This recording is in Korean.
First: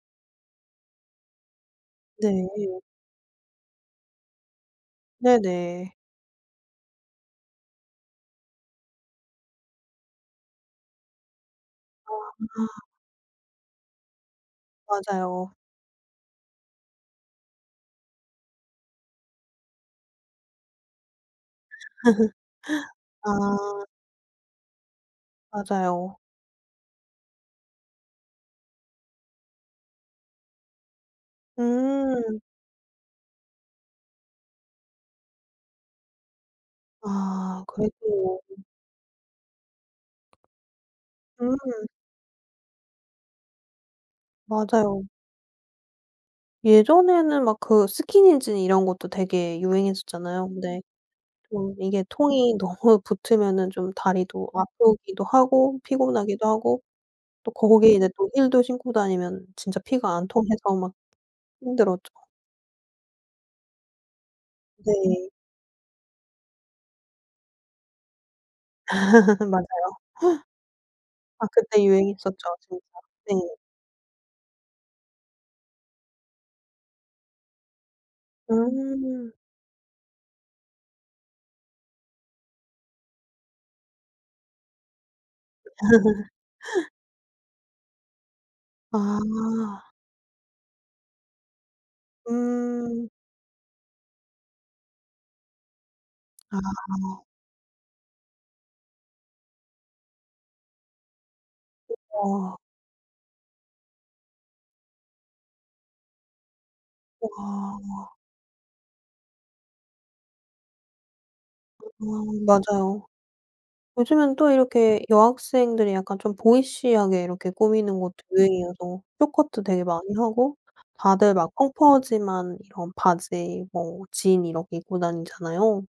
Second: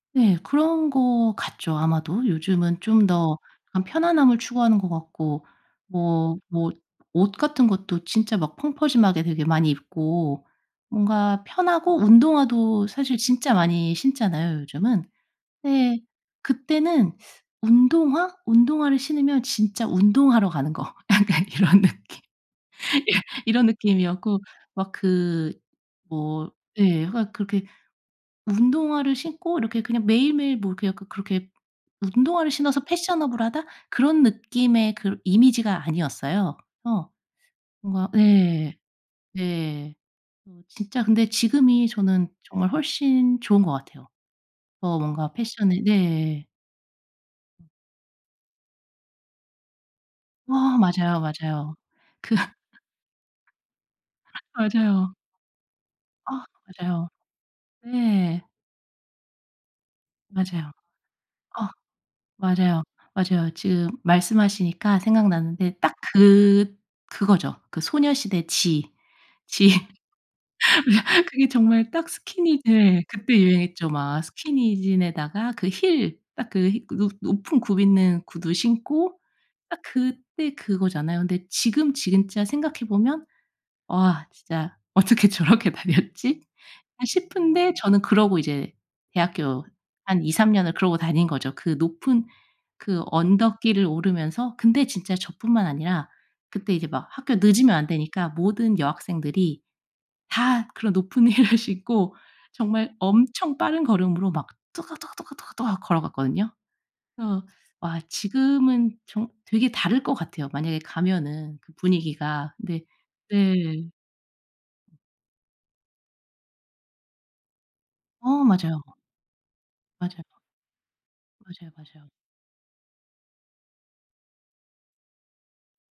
네 그런 것 같죠, 아마도. 네에. 요즘은 좀 더 약간 편안함을 추구하는 것 같고 네네. 뭐, 뭐 옷 같은 것도 진짜 막 펑퍼짐하게 되게 많이 입고 뭔가 편하고 운동화도 사실 진짜 많이 신잖아요, 요즘은. 맞아요. 네. 그때는 운동화, 운동화를 신으면 진짜 운동하러 가는 거. 약간 이런 느낌. 예 이런 아. 느낌이었고 막 그 맞아요. 뭐 예 하여간 그렇게 운동화를 신고 이렇게 그냥 매일매일 뭐 그냥 그 그렇게 음. 운동화를 신어서 패셔너블하다 그런 느낌의 그러 이미지가 아니었어요. 어. 아 뭔가 그랬군요. 네. 네. 어 진짜 근데 음. 지금이 저는 정말 훨씬 좋은 것 같아요. 어 맞아요. 뭔가 패션을 네. 예전에는 막 그 스키니진 이런 것도 되게 유행했었잖아요. 어 근데 맞아요, 좀 맞아요. 이게 그 통이 너무 붙으면은 좀 다리도 맞아요. 아프기도 하고 아 피곤하기도 하고 맞아요. 또 거기에 이제 또 네. 힐도 신고 다니면 진짜 피가 안 맞아요. 통해서 막 아 힘들었죠. 맞아요. 맞아요. 지금 말씀하시니까 네. 생각나는데 딱 그 그거죠. 그 소녀시대 Gee, Gee 맞아요. 아 그게 그때 정말 딱 유행했었죠, 스키니 진짜. 네 그때 네. 유행했죠. 막 스키니진에다가 그 힐 딱 그 히 높 높은 굽 있는 구두 신고 음. 딱 그때 그거잖아요. 근데 지금 진짜 생각해 보면 '와 진짜 어떻게 저렇게 다녔지.' 아 싶은데 저는 그러고 이제 대학교 아. 한 2-3 년을 그러고 다닌 거죠, 그 높은 그 음. 언덕길을 오르면서. 근데 진짜 저뿐만 아니라 그때 이제 막 아. 학교 늦으면 안 되니까 모든 여학생들이 다 그런 높은 힐을 신고 그쵸. 정말 엄청 빠른 걸음으로 막 또각또각 또각또각 또각 걸어갔거든요. 와 어 아. 와 지금은 정 되게 다를 것 같아요, 만약에 가면은 그 아 분위기가. 네, 맞아요. 네. 요즘엔 또 이렇게 여학생들이 약간 좀 보이시하게 이렇게 꾸미는 것도 어 맞아요. 유행이어서 쇼트 커트 도 되게 많이 맞아요. 하고 다들 막 맞아요, 맞아요. 펑퍼짐한 이런 바지 뭐 진 이렇게 입고 다니잖아요.